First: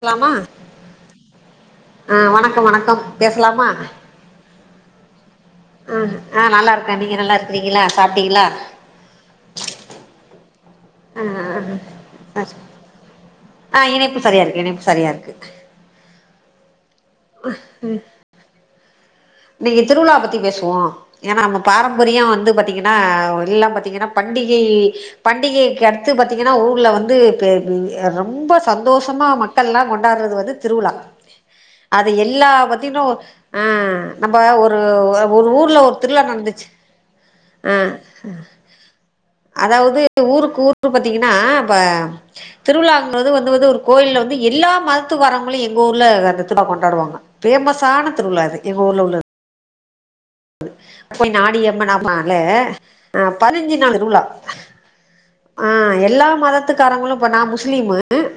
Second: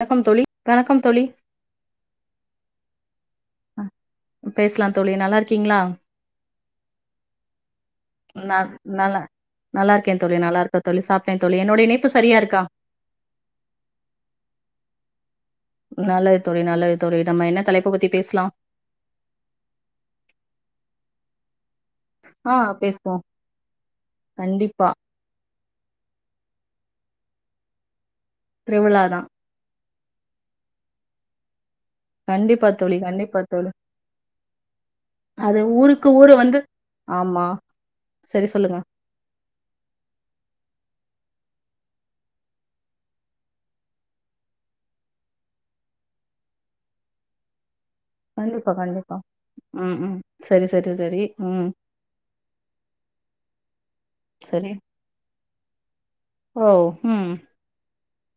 வணக்கம் பேசலாமா தோழி வணக்கம் தோழி ஆஹ் வணக்கம் வணக்கம் பே லாமா பேசலா தோழி நல்லா இருக்கீங்களா ஆஹ் ஆஹ் நல்லா இருக்கேன் நீங்க நல்லா இருக்கிங்களா சாப்பிட்டீங்களா நா நல்லா நல்லா இருக்கே தோழி நல்லா இருக்கே தோழி சாப்ட்டே தோழி ஆஹ் என்னோட இணைப்பு சரியா இருக்கா ஆஹ் இணைப்பு சரியா இருக்கு இணைப்பு சரியா இருக்கு நல்லது தோழி நல்லது தோழி நம்ம என்ன தலைப்பு பத்தி பேசலாம் இன்னைக்கு திருவிழா பத்தி பேசுவோம் ஏன்னா நம்ம பாரம் பரியம் வந்து ஆ பாத்தீங்கன்னா பேசுவோ எல்லா பாத்தீங்கன்னா பண்டிகை கண்டிப்பா பண்டிகைக்கு அடுத்து பாத்தீங்கன்னா ஊர்ல வந் து [unintelligible] ரொம்ப திருவிழாதா சந்தோஷமா மக்கள் எல்லா கொண்டாடுறது வந்து திருவிழா அது எல்லா கண்டிப்பா தோழி பத்தினும் கண்டிப்பா ஆ தோழி நம்ம ஒரு ஒரு அது ஊர்ல ஒரு ஊருக்கு திருவிழா ஊரு வந்து நடந்துச்சு ஆமா ஆ சரி சொல்லுங்க அதாவது ஊருக்கு ஊருக்கு பாத்தீங்கன்னா திருவிழா வந்து வந்து கோயில்ல எல்லா மதத்துகாரங்களும் எங்க ஊர்ல திருவிழா கொண்டாடுவாங்க ஃபேமஸ் காண திருவிழா அது கண்டிப்பா எங்க ஊர்ல கண்டிப்பா உள்ளது ம் ம் சரி சரி சரி போய் நாடி ம் அம்மன் அம்மன் நாளே ஆ பதினஞ்சு நாள் திருவிழா சரி ஆ எல்லா ஓ மதத்துக்காரங்களும் இப்ப ம் நா முஸ்லீமு ம்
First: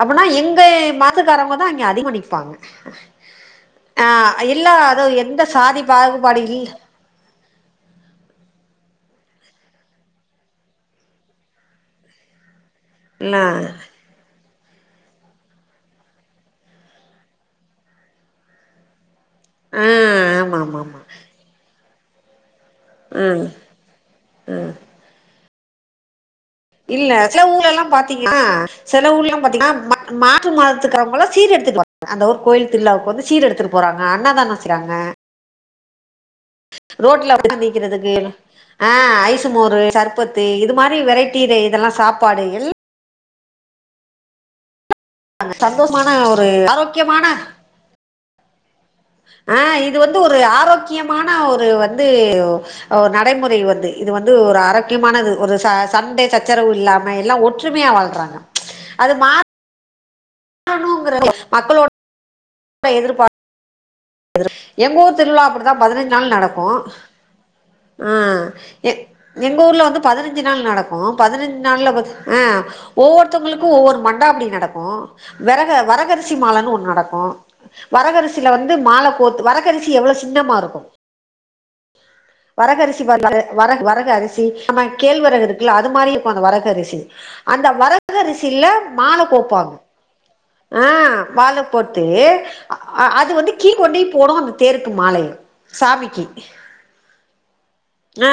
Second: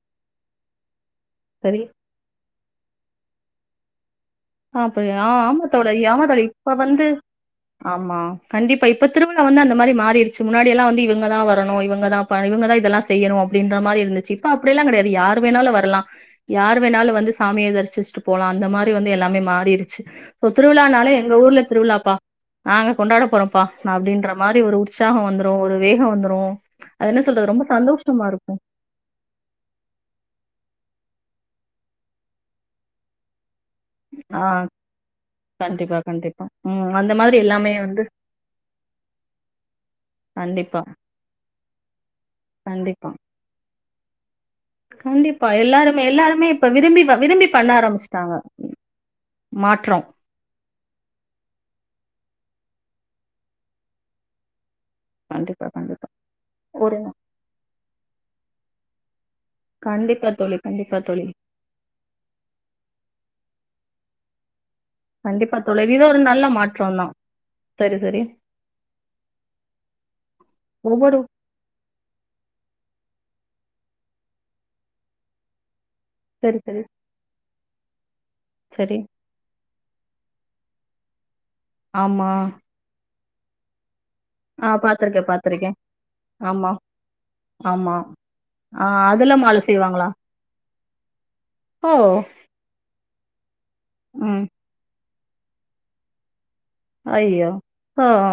அப்டின்னா எங்க ம மதத்துக்காரங்க தான் சரி இங்கே அதிகம் நிப்பாங்க ஆ இல்லா ஆ அப்ப அது எந்த ஆமா சாதி பா தோழி ஆமா தோழி இப்ப வந்து ஆமா கண்டிப்பா இப்ப இப்ப திருவிழா வந்து அந்த மாரி மாறிடுச்சு முன்னாடி எல்லா வந்து இவங்க தா வரும் இவங்க தா இவங்க தான் எல்லா இல்ல செய்யணும் அப்டின்ற மாரி இருந்துச்சி இப்ப அப்டியெல்லாம் கிடையாது யார் வேணாலும் வரலாம் யார் வேணாலும் வந்து சாமிய தரிசிச்சுட்டு போலாம் அந்த மாரி வந்து எல்லா ஆ மாறிடுச்சு ஆமா ஆமா திருவிழா ஆமா நாளே எங்க ஊர்ல திருவிழா பா நாங்க கொண்டாட ம் போறோம்பா அப்டின்ற மாரி ம் ஒரு உற்சாகம் வந்து ஒரு வேகம் வந்துரும் இல்ல சில ஊர்ல எல்லா பாத்தீங்கன்னா சில ஊர் எல்லா பாத்தீங்கன்னா மாற்று மதத்துக்காரங்கள சீர் எடுத்துட்டு போவாங்க அந்த ஊர் கோயில் திருவிழாக்கு வந்து சீர் எடுத்து போறாங்க அன்னதானம் செய்றாங்க கண்ட்டு ரோட்ல [unintelligible] நிக்கிறதுக்கு ஆ ஐஸு மோரு சர்பத்து இது கண்டிப்பா மாரி வெரைட்டி ர இதெல்லா சாப்பாடு எல் கண்டிப்பா கண்டிப்பா எல்லாருமே சந்தோஷமான எல்லாருமே ஒரு இப்ப விரும்பி வ ஆரோக்கியமான விரும்பி பண்ண ஆரம்பிச் டாங்க ஆ இது வந்து ஒரு ஆரோக்கியமான ஒரு வந் து ஒ நடைமுறை வருது இது வந்து ஒரு ஆரோ க்கியமானது ஒரு கண்டிப்பா ச கண்டிப்பா சண்ட சச்சரவு ஒரு இல்லாம எல்லா ஒற்றுமையா வாழ்றாங் அது மா கண்டிப்பா தோழி கண்டிப்பா தோழி [unintelligible] மக்களோட எதிர்பா [unintelligible] எங்க ஊர் திருவிழா கண்டிப்பா அப்புடிதா தோழி இது பதுனஞ்சு ஒரு நாள் நல்ல நடக்கு மாற்றம் தான் சரி ஆ சரி எ எங்க ஊர்ல வந்து பதுனஞ்சு நாள் நடக்கு ஒவ்வொரு பதுனஞ்சு நாள்ல ஆ ஒவ்வொருத்தங்களுக்கு ஒவ்வொரு மண்டாபுடி நடக்கு வெரக வர கரிசி சரி மாலன் சரி ஒன்னு நடக்கு வரகரிசி ச்சுல வந்து சரி மால கோத்து வர கரிசி எவ்ள சின்னமா இருக்கு ஆமா வரகரிசி ப வர வர கு அரிசி ஆ நம்ம பாத்திருக்கேன் கேழ்வரகு பாத்திருக்கேன் இருக்குல்ல அது மாரி இருக்கு அந்த ஆமா வரகரிசி அந்த ஆமா வரகரிசில ஆ மால அதுல மாலை கோப்பாங்க செய்வாங்களா ஆ மால ஓ போட்டு அ அ து வந்து கிளி கொண்டேய் போடு ம் அந்த தேருக்கு மாலைய சாமிக்கி ஐயோ ஓ அ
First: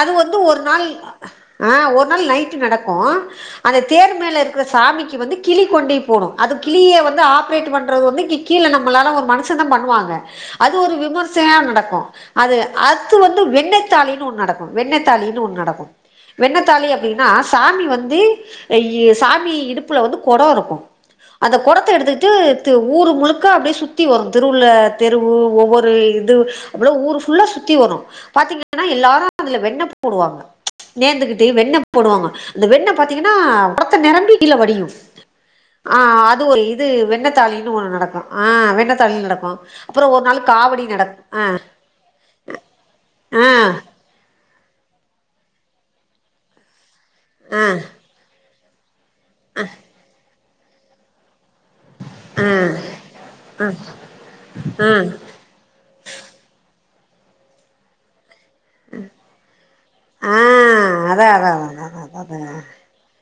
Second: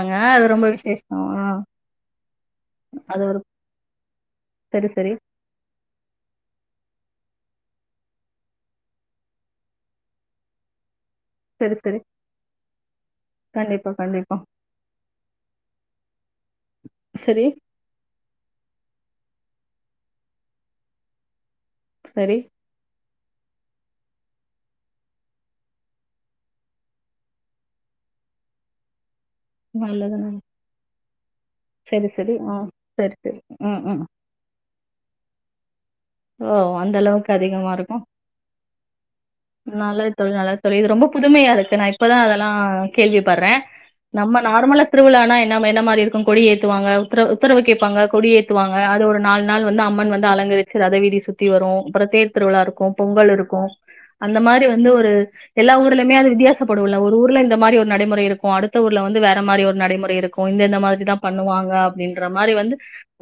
அது வந்து ஒரு ரொம்ப நாள் விசேஷம் ஆ ஒரு நாள் நைட்டு நடக்கு அது ஒரு அந்த தேர் மேல இருக்கேற சரி சரி சாமிக்கு வந்து கிளி கொண்டேய் போடு அது கிளிய வந்து ஆப்பரேட் பண்றது வந்து இங்க கீழ நம்மளால ஒரு மனுசந்தா பண்ணுவாங்க அது ஒரு விமர் சையா சரி சரி நடக்கு அது அ த்து வந்து வெண்ணெய் கண்டிப்பா தாலின் கண்டிப்பா ஒன் நடக்கு வெண்ண தாலின் ஒன் ந நடக்கும் வெண்ணத்தாலி அப்படின்னா சரி சாமி வந்து சாமி இடுப்புல வந்து கொடம் இருக்கும் அந்த கொடத்தை எடுத்துக்கிட்டு சரி து ஊர் முலுக் க அப்டியே சுத்தி வரும் தெருவுள தெருவு ஒவ்வொரு இது அப்பல்லா ஊர் ஃபுல்லா சுத்தி வரும் பாத்தீங்கன்னா எல்லாரும் அதுல வெண்ண நல்லது போடுவாங்க நல்லது நேந்துகிடுச் சு வெண்ண சரி போடுவாங்க சரி ஆ அந்த வெண்ண சரி பாத்தீங்கன்னா சரி ம் கொடத்த ம் நெரம்பி கீழ வடியும் ஆ அது ஓ இது அந்த அளவுக்கு அதிகமா வெண்ணத்தாலின்னு இருக்கும் ஒன்னு நடக்கும் ஆ வெண்ணத்தாலின்னு நடக்கும் அப்புறம் நல்லது ஒரு தோழி நாள் நல்லது தோழி காவடி இது ரொம்ப நடக்கும் ஆ ஆ பற்றேன் நம் நம்ம நார்மலா திருவிலானா என்ன என்ன மாரி இருக்கும் கொடி ஏத்துவாங்க உத்தரவு ஆ கேப்பாங்க கொடியேத் துவாங்க அது ஒரு ரெண் நாலு நாள் வந்து அம்மன் வந்து அலங்கரி சில அத விட சுத் த்தி வரும் அப்புறம் தேர் ஆ திருவிழா இருக்கும் பொங்கல் இருக்கும் அந்த மாரி வந்து ஆ ஒரு எல்லா ஊர்லயுமே அது வித்தியாச போடுவோம்ல ஒரு ஊர்ல இந்த மாரி ஒரு நடைமுறை இருக் அடுத்த ஊர்ல வந்து வேற மாரி ஒரு நடைமுறை ஆ இருக்கும் இந்த இந்த மாரி தான் அதா அதா பண்ணுவாங்க அதா அதா அப்படின்ற அதா மாதிரி வந்து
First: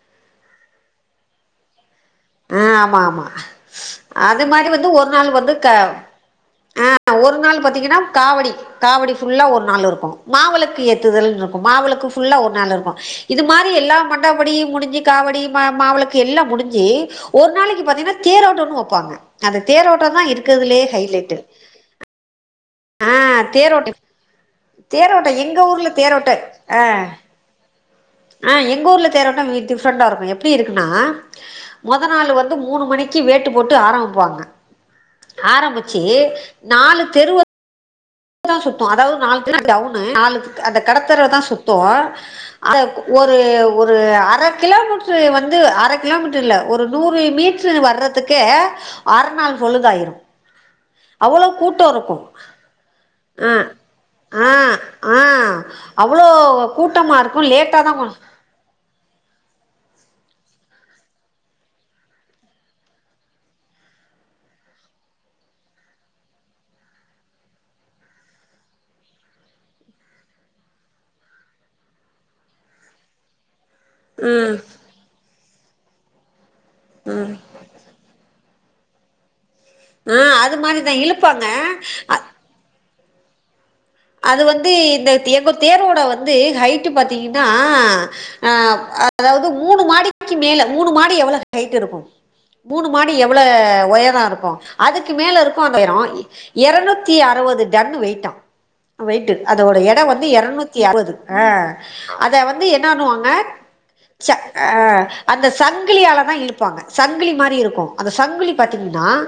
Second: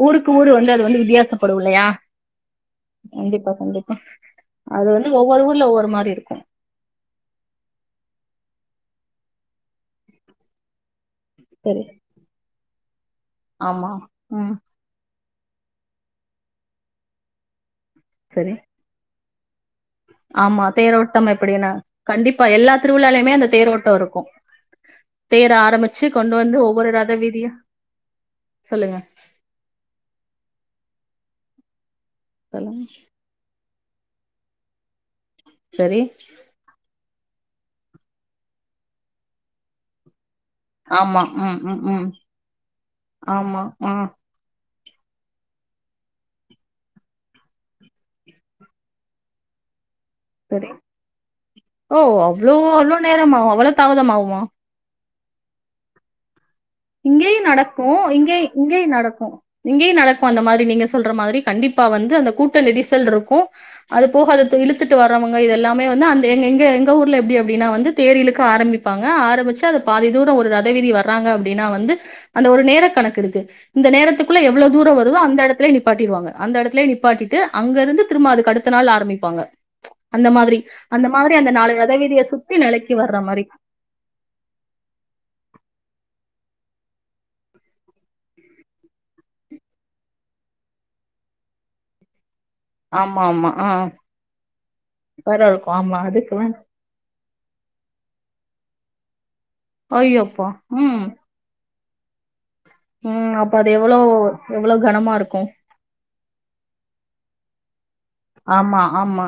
ஊருக்கு ஊரு வந்து அது வந்து வித்தியாசப்படும் இல்லையா ஆ ஆமா ஆமா கண்டிப்பா கண்டிப்பா அது மாதிரி வந்து ஒரு நாள் ஒவ்வொரு வந்து ஊர்ல க ஒவ்வொரு மாரி இருக்கு ஆ ஒரு நாள் பாத்தீங்கன்னா காவடி காவடி ஃபுல்லா ஒரு நாள் இருக்கும் மாவலுக்கு ஏத் துதல் இருக்கும் சரி மாவிளக்கு ஃபுல்லா ஒரு நாள் இருக்கும் இது மாரி ஆமா எல்லா ம் மண்டாபடியும் முடிஞ்சு காவடி மா மாவிளக்கு எல்லாம் முடிஞ்சு ஒரு நாளைக்கு பாத்தீங்கன்னா சரி தேரோட்டன்னு வப்பாங்க அது ஆமா தேரோட்டம் எப்டின்னா கண்டிப்பா எல்லா ஆ திருவிலாலயுமே அந்த தேரோட்ட தேரோட்டம் இருக்கும் தேரோட்ட தேர் எங்க ஊர்ல ஆரம்பிச்சு தேரோட்ட கொண்டு வந்து ஆ ஒவ்வொரு ரதவீதியா ஆ எங்க ஊர்ல தேரோட்டோ வி டிஃப்ரெண்ட்டா இருக்கு எப்பிடி இருக்குன்னா மொத நாள் வந்து சொல்லுங்க மூணு மணிக்கு வேட்டு போட் ட்டு ஆரம்பிப்பாங்க சரி ஆரம்பிச்சி நாலு தெருவத்த த்தா சுத்தும் அதாவது நாலு தெரு டவுனு நாலு தெ அந்த ஆமா கடத்தறவதா ம் ம் சுத்துவோ ம் அத் ஒரு ஆமா ஆ ஒரு அர கிலோமீட்டரு வந்து அர கிலோமீட்டருயில்ல ஒரு நூறு மீட்டருவர்றதுக்கே அர நாள் பொழுதாயிரு பெரி ஓ அவ்ளோ அளோ ஆ நேரமாவு அவ்ளோ தாமதமாவுமா ஆ ஆ அவ்ளோ இங்ககேய் நடக்கோ இங்கெய் இங்கெய் நடக்கோ இங்கயே நடக்கோ அந்த மாரி நீங்க சொல்ற மாரி கண்டிப்பா வந்து அந்த கூட்ட நெரிசல் இருக்கு அது போக அது அதது இழுத்துட்டு வரவங்க இதெல்லாமே வந்து அந்த எங்க எங்க எங்க ஊர்ல எப்பிடி அப்பிடின்னா வந்து தேர் இழுக்க ஆரமிப்பாங்க ஆரம்பிச்சி அது பாதி தூரோ ஒரு ரதவீதிவர்றாங்க அப் ப்பிடின்னா வந்து அந்த ஒரு நேர கணக்குயிருக்கு இந்த நேரத்துகுள்ள ம் எவ்ளோ தூரோ வருதோ அந்த எடத்துலயே நிப் - ப்பாட்டிருவாங்க அந்த எடத்துலயே நிப்பாட்டிட்டு அங்க இருந்து திரும்ப அதுக்கடுத் த்த நாள் ஆரமிப்பாங்க ஆ அந்த அது மாதிரி மாரிதான் அந்த மாரி அந்த நாலு இழுப்பாங்க ரதவீதிய சுத்தி நெலை த்திவர்ற மாரி ந்து ஹைட்டு பாத்தீங்கன்னா ஆ அதாவது மூணு மாடிக்கு மேல மூணு மாடி எவ்வளவு ஹைட் இருக்கு மூணு மாடி ஆமா எவ்ள ஆமா ஆ ஒயரோ இருக்கோ அதுக்கு வேற மேலயிருக்கோ இருக்கும் அந்த ஒயரோ ஆமா அதுக்கு எரநூத்தி அறுவதுடன்னு வெயிட்டா வெயிட்டு அதோட எட வந்து ஐயோப்பா! எரநூத்தி அ ம், ப்பது ஆ அத வந் தி என்னன்னுவாங்க ம். அப்ப அது எவ்ளோ ச ஆ எவ்ளோ கனமா அந்த இருக்கும். சங்கிலியாலதா இழுப்பாங்க சங்கிலி மாரி இருக்கோ அந்த சங்கிலி ஆமா, பாத்தீங்கன்னா ஆமா.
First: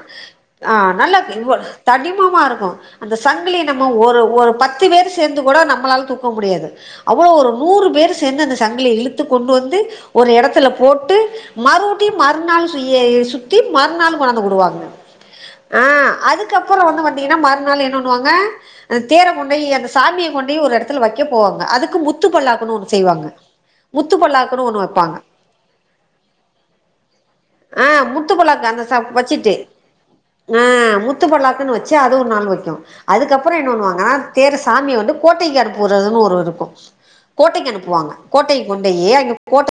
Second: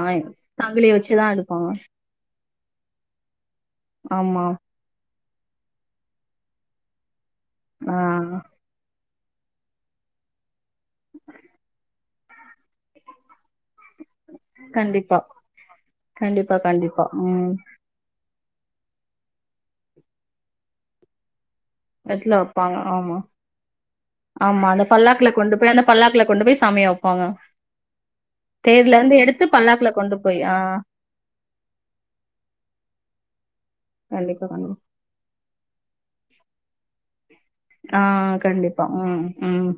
அ சங்கிலி வச்சு தான் நல்லவ்வோ எடுப்பாங்க. தடிமமாருக்கோ அந்த சங்கிலி நம்ம ஒரு ஆமா. ஒரு பத்து பேர் சேர்ந்து கூட நம்மளால தூக்க முடியாது அவ்ளோ ஒரு நூறு ஆ பேர் சேர்ந்து அந்த சங்கிலிய இழு த்து கொண்டு வந்து ஒரு எடத்துலப் போட்டு மறு த்தி மறுநாள் சிய்யேயே சுத்தி மறுநாள் கொனாந்துவுடுவாங்க கண்டிப்பா, ஆ கண்டிப்பா, அதுக்கப்புறோ வந்து கண்டிப்பா. வாத்தீங்கன்னா ம். மறுநாள் என்னண்ணுவாங்க அ தேர கொண்டு போயி அந்த சாமிய கொண்டு போயி ஒரு எடத்துல வெக்கப் போவாங் க. அதுக்கு முத்து எத்துல பல்லாக்குன்னு வப்பாங்க. ஒன்னு ஆமா, செய்வாங்க. முத்து ஆமா. பல்லாக்குன்னு ஒன்னு அந்த வெப்பாங்க. பல்லாக்குல கொண்டு போய் அந்த பல்லாக்குல கொண்டு போய் சாமிய வப்பாங்க. ஆ முத்து பல்லாக்கு. அந்த ச தேர்லருந்து எடுத்து வெச்சுட்டு பல்லாக்குல கொண்டு போய் ஆ முத்து பல்லாக்குன்னு வெச்சு அதுவு ஒரு நாள் வைக்கு. அதுக்கப்புறோ என்ன பண்ணுவாங்கனா கண்டிப்பா, தேர கண்டிப்பா. சாமிய வந்து கோட்டை கரு போறதுன்னு ஒரு இருக்கு கோட்டைக்கு ஆ அனுப்புவாங்க. கோட்டைக்கு கண்டிப்பா. கொண்டு போயி ம், அங்க கோட்ட ம்.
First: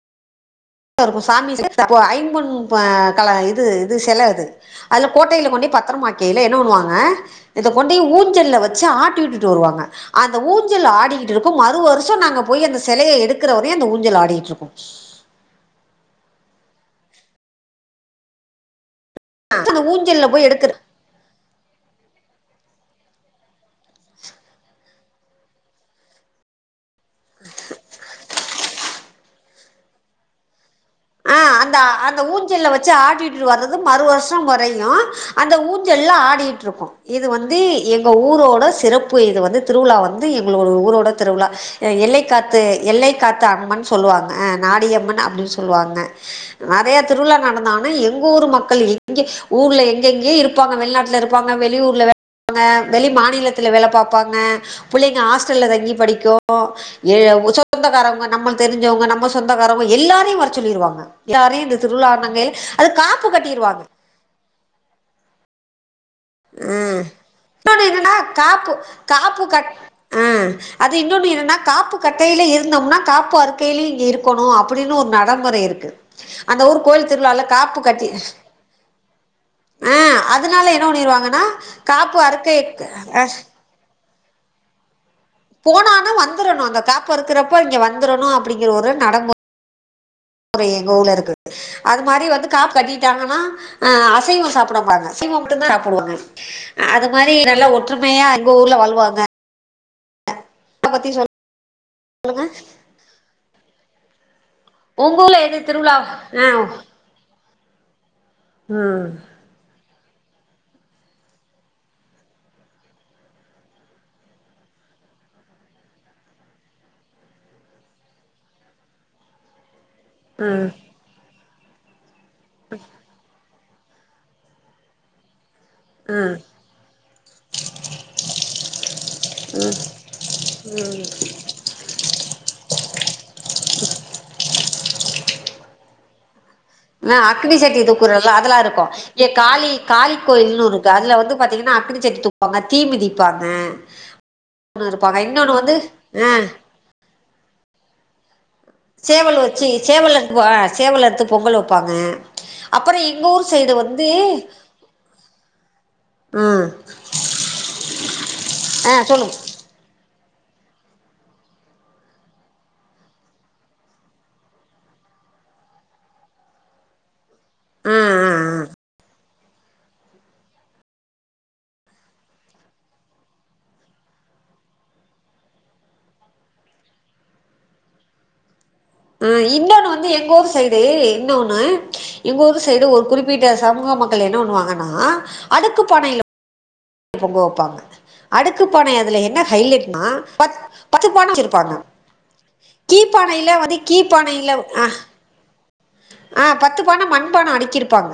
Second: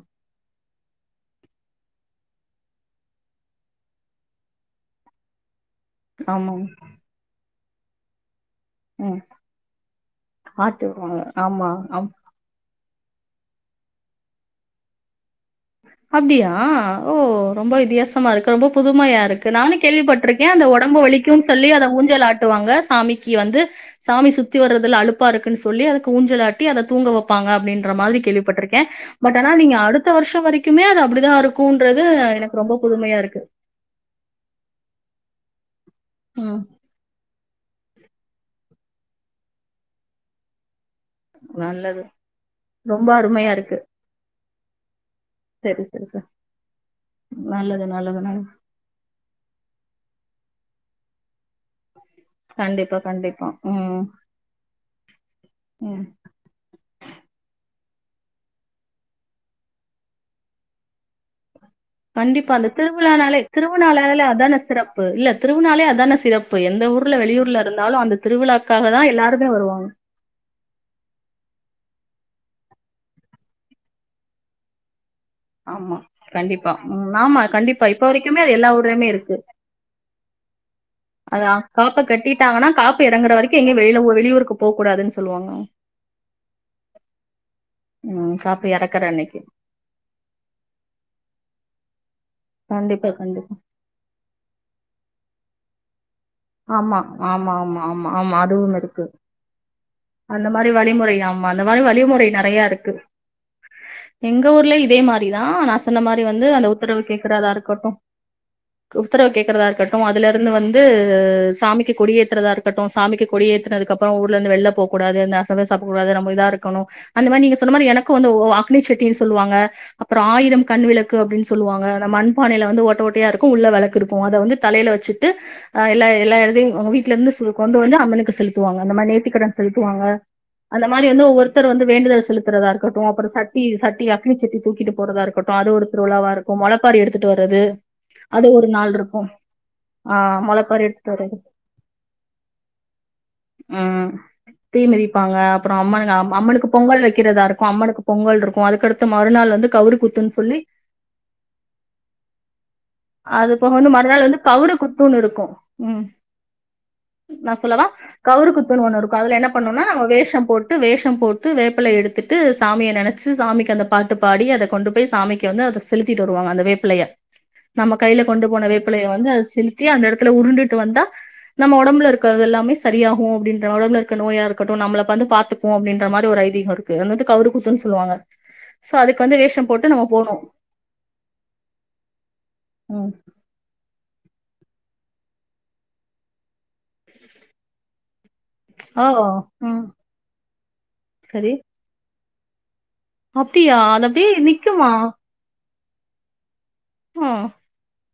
இருக்கு சாமி [inaudible] அப்போ ஐம்பொன் ப கல இது இது செல அது அதுல கோட்டையில கொண்டு போய் ப த்தரமா வைக்கயில என்ன ஆமாங்க. பண்ணுவாங்க இத கொண்டு போய் ஊஞ்சல்ல வ ச்சு ம். ஆட்டிவிட்டுட் டு வருவாங்க அந்த ஊஞ்சல் ஆத்துவாங்க. ஆடிக்கிட்டு இருக்கு மறு ஆமா, வருஷோ நாங்க போய் அந்த செலய எடுக்கிற வரையு அந்த ஊஞ்சல் ஆடிட்ருக்கு அப்டியா ஓ ரொம்ப வித்தியாசமா இருக்கு ரொம்ப புது மையா இருக்கு நானு அந்த ஊஞ்சல்ல கேள்விப்பட்டிருக்கே போய் அந்த எடுக்கிற ஒடம்பு வலிக்குன்னு சொல்லி அத ஊஞ்சல் ஆட் டுவாங்க சாமிக்கு வந்து சாமி சுத்தி வர்றதுல அலுப்பா இருக்குன்னு சொல்லி அதுக்கு ஊஞ்சல் ஆட்டி அத தூங்க வப்பாங்க அப்டின்ற மாதிரி கேள்வி பட்ருக்கே பட் ஆனா நீங்க அடுத்த வர்ஷோ வரைக் ஆ அந்த அந்த ஊஞ்சல்ல ரொம்ப வச்சு புதுமையா இருக்கு. ஆட்டிட்டு வர்றது மறு வர்ஷோ வரையு அந்த ஊ ஞ்சல்ல ம். ஆடிட்ருக்கு இது வந்து எங்க ஊரோட சிறப்பு இது வந்து திருவிழா வந்து எங்களோட ஊரோ ட திருவிழா அ நல்லது. எல்லை காத்து ரொம்ப எல்லை காத்த அருமையா இருக்கு. அம்மன்னு சொல்லுவாங்க ஆ நாடியம்மன் அது சரி, சொல்வாங்க சரி, சரி. நெறய திருவிழா நல்லது, நடந்தாலு நல்லது, எங்க ஊரு நல்லது. மக்கள் எங்க ஊர்ல எங்கெங்கயோ இரு ப்பாங்க வெளிநாட்ல இருப்பாங்க வெளியூர்ல வே ங்க கண்டிப்பா, வெளி கண்டிப்பா. மாநிலத்துல வேல ம், பாப்பாங்க புள்ளைங்க ஹாஸ்டல்ல தங்கி ம். படிக்கு எ சொ ந்தகாரவுங்க நம்மளுக்கு தெரி்ஞ்சவங்க நம்ம சொந்தக்காரவங்க எல்லாரையும் வர ச்சொல்லிருவாங்க [unintelligible] இந்த திருவிழா நாங்கள் கண்டிப்பா அந்த அது காப்பு திருவிழானாலே கட்டிடுவாங்க திருவிநாளாலே அதான சிறப்பு இல்ல திருவிநாளே அது தான சி ம் இன்னொன்னு என்னன்னா காப்பு திருவிழாக்காக தான் காப்பு எல்லாருமே க வருவாங்க. அ அது இன்னொன்னு என்னனா காப்பு கட்டையில இருந்தொம்னா காப்பு அறுக்கயில இங்க இருக்கணு அப்புடின்னு ஒரு ந டமுறை இருக்கு ஆமா. அந்த கண்டிப்பா. ஊர் கோயில் ம். ஆமா திருவிழால காப்பு கண்டிப்பா. இப்ப கட்டி வரைக்குமே அது எல்லா ஊர்லயுமே இருக்கு. ஆ அதுனால என்ன பண்ணிருவா னானா அது அ காப்ப காப்பு அறுக்க கட்டிட்டாங்கன்னா, காப்பு அ இறங்குற வரைக்கும் எங்கயும் வெளியில ஊ- வெளியூருக்கு போக் கூடாதுன்னு சொல்லுவாங்க. போனாலு வந்துரணு அந்த காப்பு அறுக்குறப்ப இங்க வந்துரணு ம். காப்பு அப்புடிங்கற ஒரு இறக்குற நடமு அன்னைக்கு. ற எங்க ஊர்ல இருக்கு அது மாரி வந்து காப்பு கண்டிப்பா, கட்டிட்டாங்கனா கண்டிப்பா. அ அசைவொ சாப்டமாட்டாங்க சைவொ மட்டுந்தா சாப்டுவாங்க ஆமா, அது மாரி ஆமா, நல்ல ஆமா, ஆமா, ஒற்றுமையா ஆமா. எங்க ஊர்ல அதுவும் இருக்கு. வாழ்வாங்க அந்த மாரி அத பத்தி வழிமுறை சொல் ஆமா அந்த மாரி வழிமுறை நறையா இருக்கு எங்க ஊர்ல இதே உங்க ஊர்ல மாரிதா எது நா திருவிழா சொன்ன மாரி வந்து ஆ அந்த உத்தரவு கேக்குறதா இரு க்கட்டு ம் உத்தரவு கேக்கறதா இருக்கட் டு அதுலருந்து வந்து சாமிக்கு கொடி ஏத்துறதா இருக்கட்டு சாமிக்கு கொடி ஏத்துனதுக்கப்றோ ஊர்ல இருந்து வெள்ல போ கூடாது அந்த அசைவ சாப்டக்குடாது நம்ம இதா இருக்கனு அந்த மாரி நீங்க சொன்ன மாரி எனக்கு வந்து அக்னி சட்டின் சொல்லுவாங்க அப்றோ ஆயிரம் ம் கண் விளக்கு அப்டின் சொல்லுவாங்க அந்த மண் பானைல வந்து ஓட்ட ஓட்டயா இரு க்கு உள்ள வெளக்கு இருக்கு அத வந்து தலைல வச்சுட்டு ஆ எல்லா ம் எல்லா எடத்தையு ஒங்க வீட்லருந்து கொண்டு வந்து அம்மனுக்கு செலுத்துவாங்க அந்த மாரி நே த்திகடன் செலுத்துவாங்க அந்த மாரி வந்து ஒவ்வொருத்தர் வந்து வேண்டுதல் செலுத்துறதாருக்கட்டு அப்பறொ சட்டி சட்டி அக்னி சட்டி தூக்கிட்டு போறதா இருக்கட்டு அது ஒரு திருவிழாவா இரு ஆ அக்னி சட்டி தூக்குறல்லா அதல்லா ஒரு இருக்கு நாள் இருக்கும் இங்க காளி ஆ காளி கோயில்னு முளைப்பாரி ஒன்னுருக்கு எடுத்துட்டு அதுல வர்றது வந்து பாத்தீங்கனா அக்னி சட்டி தூக்குவாங்க தீ மிதிப்பாங்க ம் தீ ன்னு இருப்பாங்க மிதிப்பாங்க இன்னொன்னு அப்பறொ வந்து அம்மனுக்கு ஆ அம்மனுக்கு பொங்கல் வைக்கிறதா இருக்கு அம்மனுக் கு பொங்கல்ருக் கு அதுகடுத்த சேவல் மறுநாள் வந்து வச்சு கவுறு சேவல் குத்துன் எடுத்து ஆ சொல்லி சேவல் எடுத்து பொங்கல் வைப்பாங்க அப்புறோ எங்க ஊர் அது போக சைடு வந்து மறுநாள் வந்து கவுறு குத்துன் இருக்கு ம் ம் நா சொல்லவா கவுறு குத்துன் ஆ ஒன்னு இரு சொல்லுங்க கதுல என்ன பண்ணுன்னா வேஸ் ஷம் போட்டு வேஷம் போட்டு வேப்பிலய எடுத்துட்டு சாமிய நெனச்சு சாமிக்கு அந்த பாட்டு பாடி அத கொண்டு போய் சாமிக்கு வந்து அத செலுத்திட்டு வருவாங்க அந்த வேப்பிலய நம்ம ஆ கையில ஆ கொண்டு ஆ போன வேப்பிலய வந்து அது செலுத்தி அந்த இடத்ல உருண்டுட்டு வந்தா நம்ம ஒடம்புல இருக்க எல்லாமே சரியாகு அப்டின்ற அளவுல்ல இரு க்கு நோயா இருக்கட்டு நம்மள வந்து பாத்துக்கு அப்டின்ற மாரி ஐதீகொ இருக்கு அத வந்து கவுரு குத்துன் சொல்லுவாங்க சோ அதுக்கு அ வந்து வேஷம் இன்னொன்னு போட்டு நம்ம வந்து எங்க போனு ஊரு சைடு இன்னொன்னு எங்க ஊரு சைடு ஒரு ம் குறிப்பிட்ட சமூக மக்கள் மக்கள் என்ன பண்ணுவாங்கன்னா அடுக்கு பானையில பொங்க வெப்பாங்க அடுக்கு பானை ஓ அதுல என்ன ம் ஹைலைட்னா பத் பத்து பான சரி வச்சிருப்பாங்க [inaudible] கீ பானைல அப்டியா வந்து கீ அது அப்டியே பானைல ஆ நிக்குமா ஆ பத்து பத்து பான ஆ மண்பான அடிக்கிருப்பாங்க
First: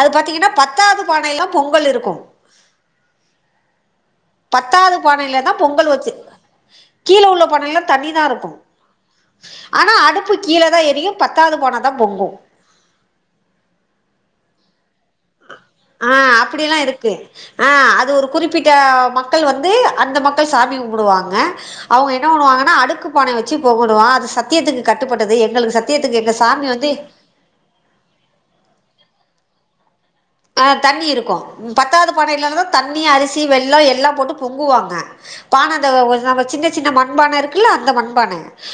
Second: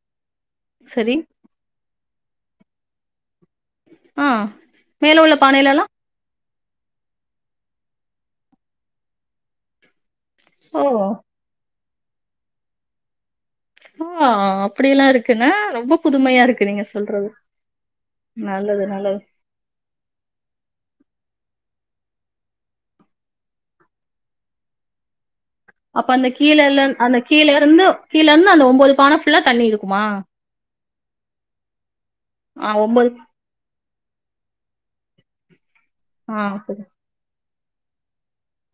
அது பாத்தீங்கன்னா பத்தாவது சரி பானையில்ல பொங்கல் இருக்கு க்கு ஆ பத்தாவது மேல உள்ள பானையிலதா பானைலலா பொங்கல் வச்சு கீழ உள்ள பானைல்லா தண்ணி தா இருக்கு ஆனா அடுப்புக்கு கீழ தா ஓ எரியு பத்தாவது பான பொங்கு ஆ அப்டியெல்லா இருக்குன்னா ரொம்ப ஆ புதுமையா அப்டிய யெல்லா நீங்க இருக்கு சொல்றது ஆ அது ஒரு குறிப்பிட்ட நல்லது நல்லது மக்கள் வந்து அந்த மக்கள் சாமி கும்பிடுவாங்க அவுங்க என்ன பண்ணுவாங்கன்னா அடுக்கு பானய வச்சு கும்புடு ஓ அது சத்தியத்துக்கு கட்டுப்பட்டது எங்களுக்கு அப்ப சத்தியத்துக்கு அந்த எங்க கீழ சாமி வந்து அந்த கீழ இருந்து கீழ இருந்து அந்த ஒம்போது பான அது புள்ளா தண்ணி இருக்குமா ஆ தண்ணி இருக்கு பத்தாவது பானைல்லா தா ஆ தண்ணி ஒன்பது அரிசி வெள்ளோ எல்லா போட்டு பொங்குவாங்க பான ஆ நம்ம சின்ன சரி சின்ன மண்பான இருக்கு இல்ல அந்த மண்பான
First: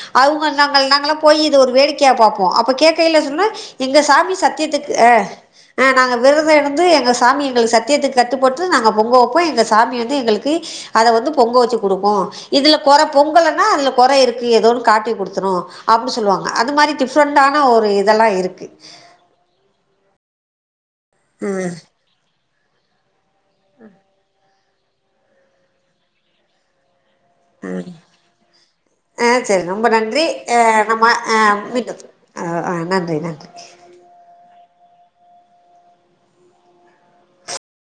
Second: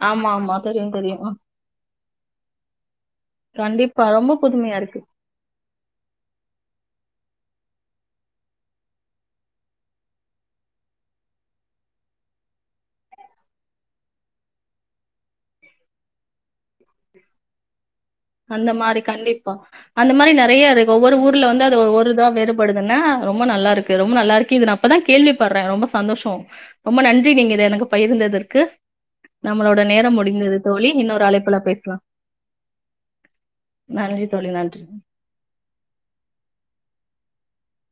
ஆமா அவுங்க ஆமா தெரியு நாங்கள் நாங்கல்லா தெரியு ஆ போய் இது ஒரு வேடிக்கையா பார்போ அப்ப கேக்கையில சொன்னா எங்க கண்டிப்பா ரொம்ப சாமி புதுமையா சத்தியத்துக்கு இருக்கு ஆ நாங்க ந்து எங்க சாமி எங்களுக்கு சத்தியத்துக்கு கட்டுப்பட்டு நாங்க பொங்க வெப்போ எங்க சாமி வந்து எங்களுக்கு அத வந்து பொங்க வச்சு குடுக்கு இதுல கொற பொங்கலைன்னா அது கொற இருக்கு ஏதோன்னு காட்டி குடுத்துரு அப்டின்னு சொல்லுவாங்க அது மாதிரி டிஃரெண்டான ஒரு இதெல்லா இருக்கு அது மாரி நெறயா இருக்கு ஒவ்வொரு ஊர்ல வந்து அது ஒவ்வொரு இதா வெறும் படுதுன்னா ரொம்ப நல்லா இருக்கு ரொம்ப நல்லா இருக்கு இது நா இப்பதா கேள்விப்பற்ற ரொம்ப சந்தோஷோ ரொம்ப நன் றி நீங்க இத ஆ ஆ எனக்கு பயிர்ந்ததற்கு ஆ சரி நம்மளோட ரொம்ப நேரம் முடிந்தது தோழி இன்னொரு அழைப்புல பேஸ் ஆ ஆ நன்றி நன்றி நன்றி தோழி நன்றி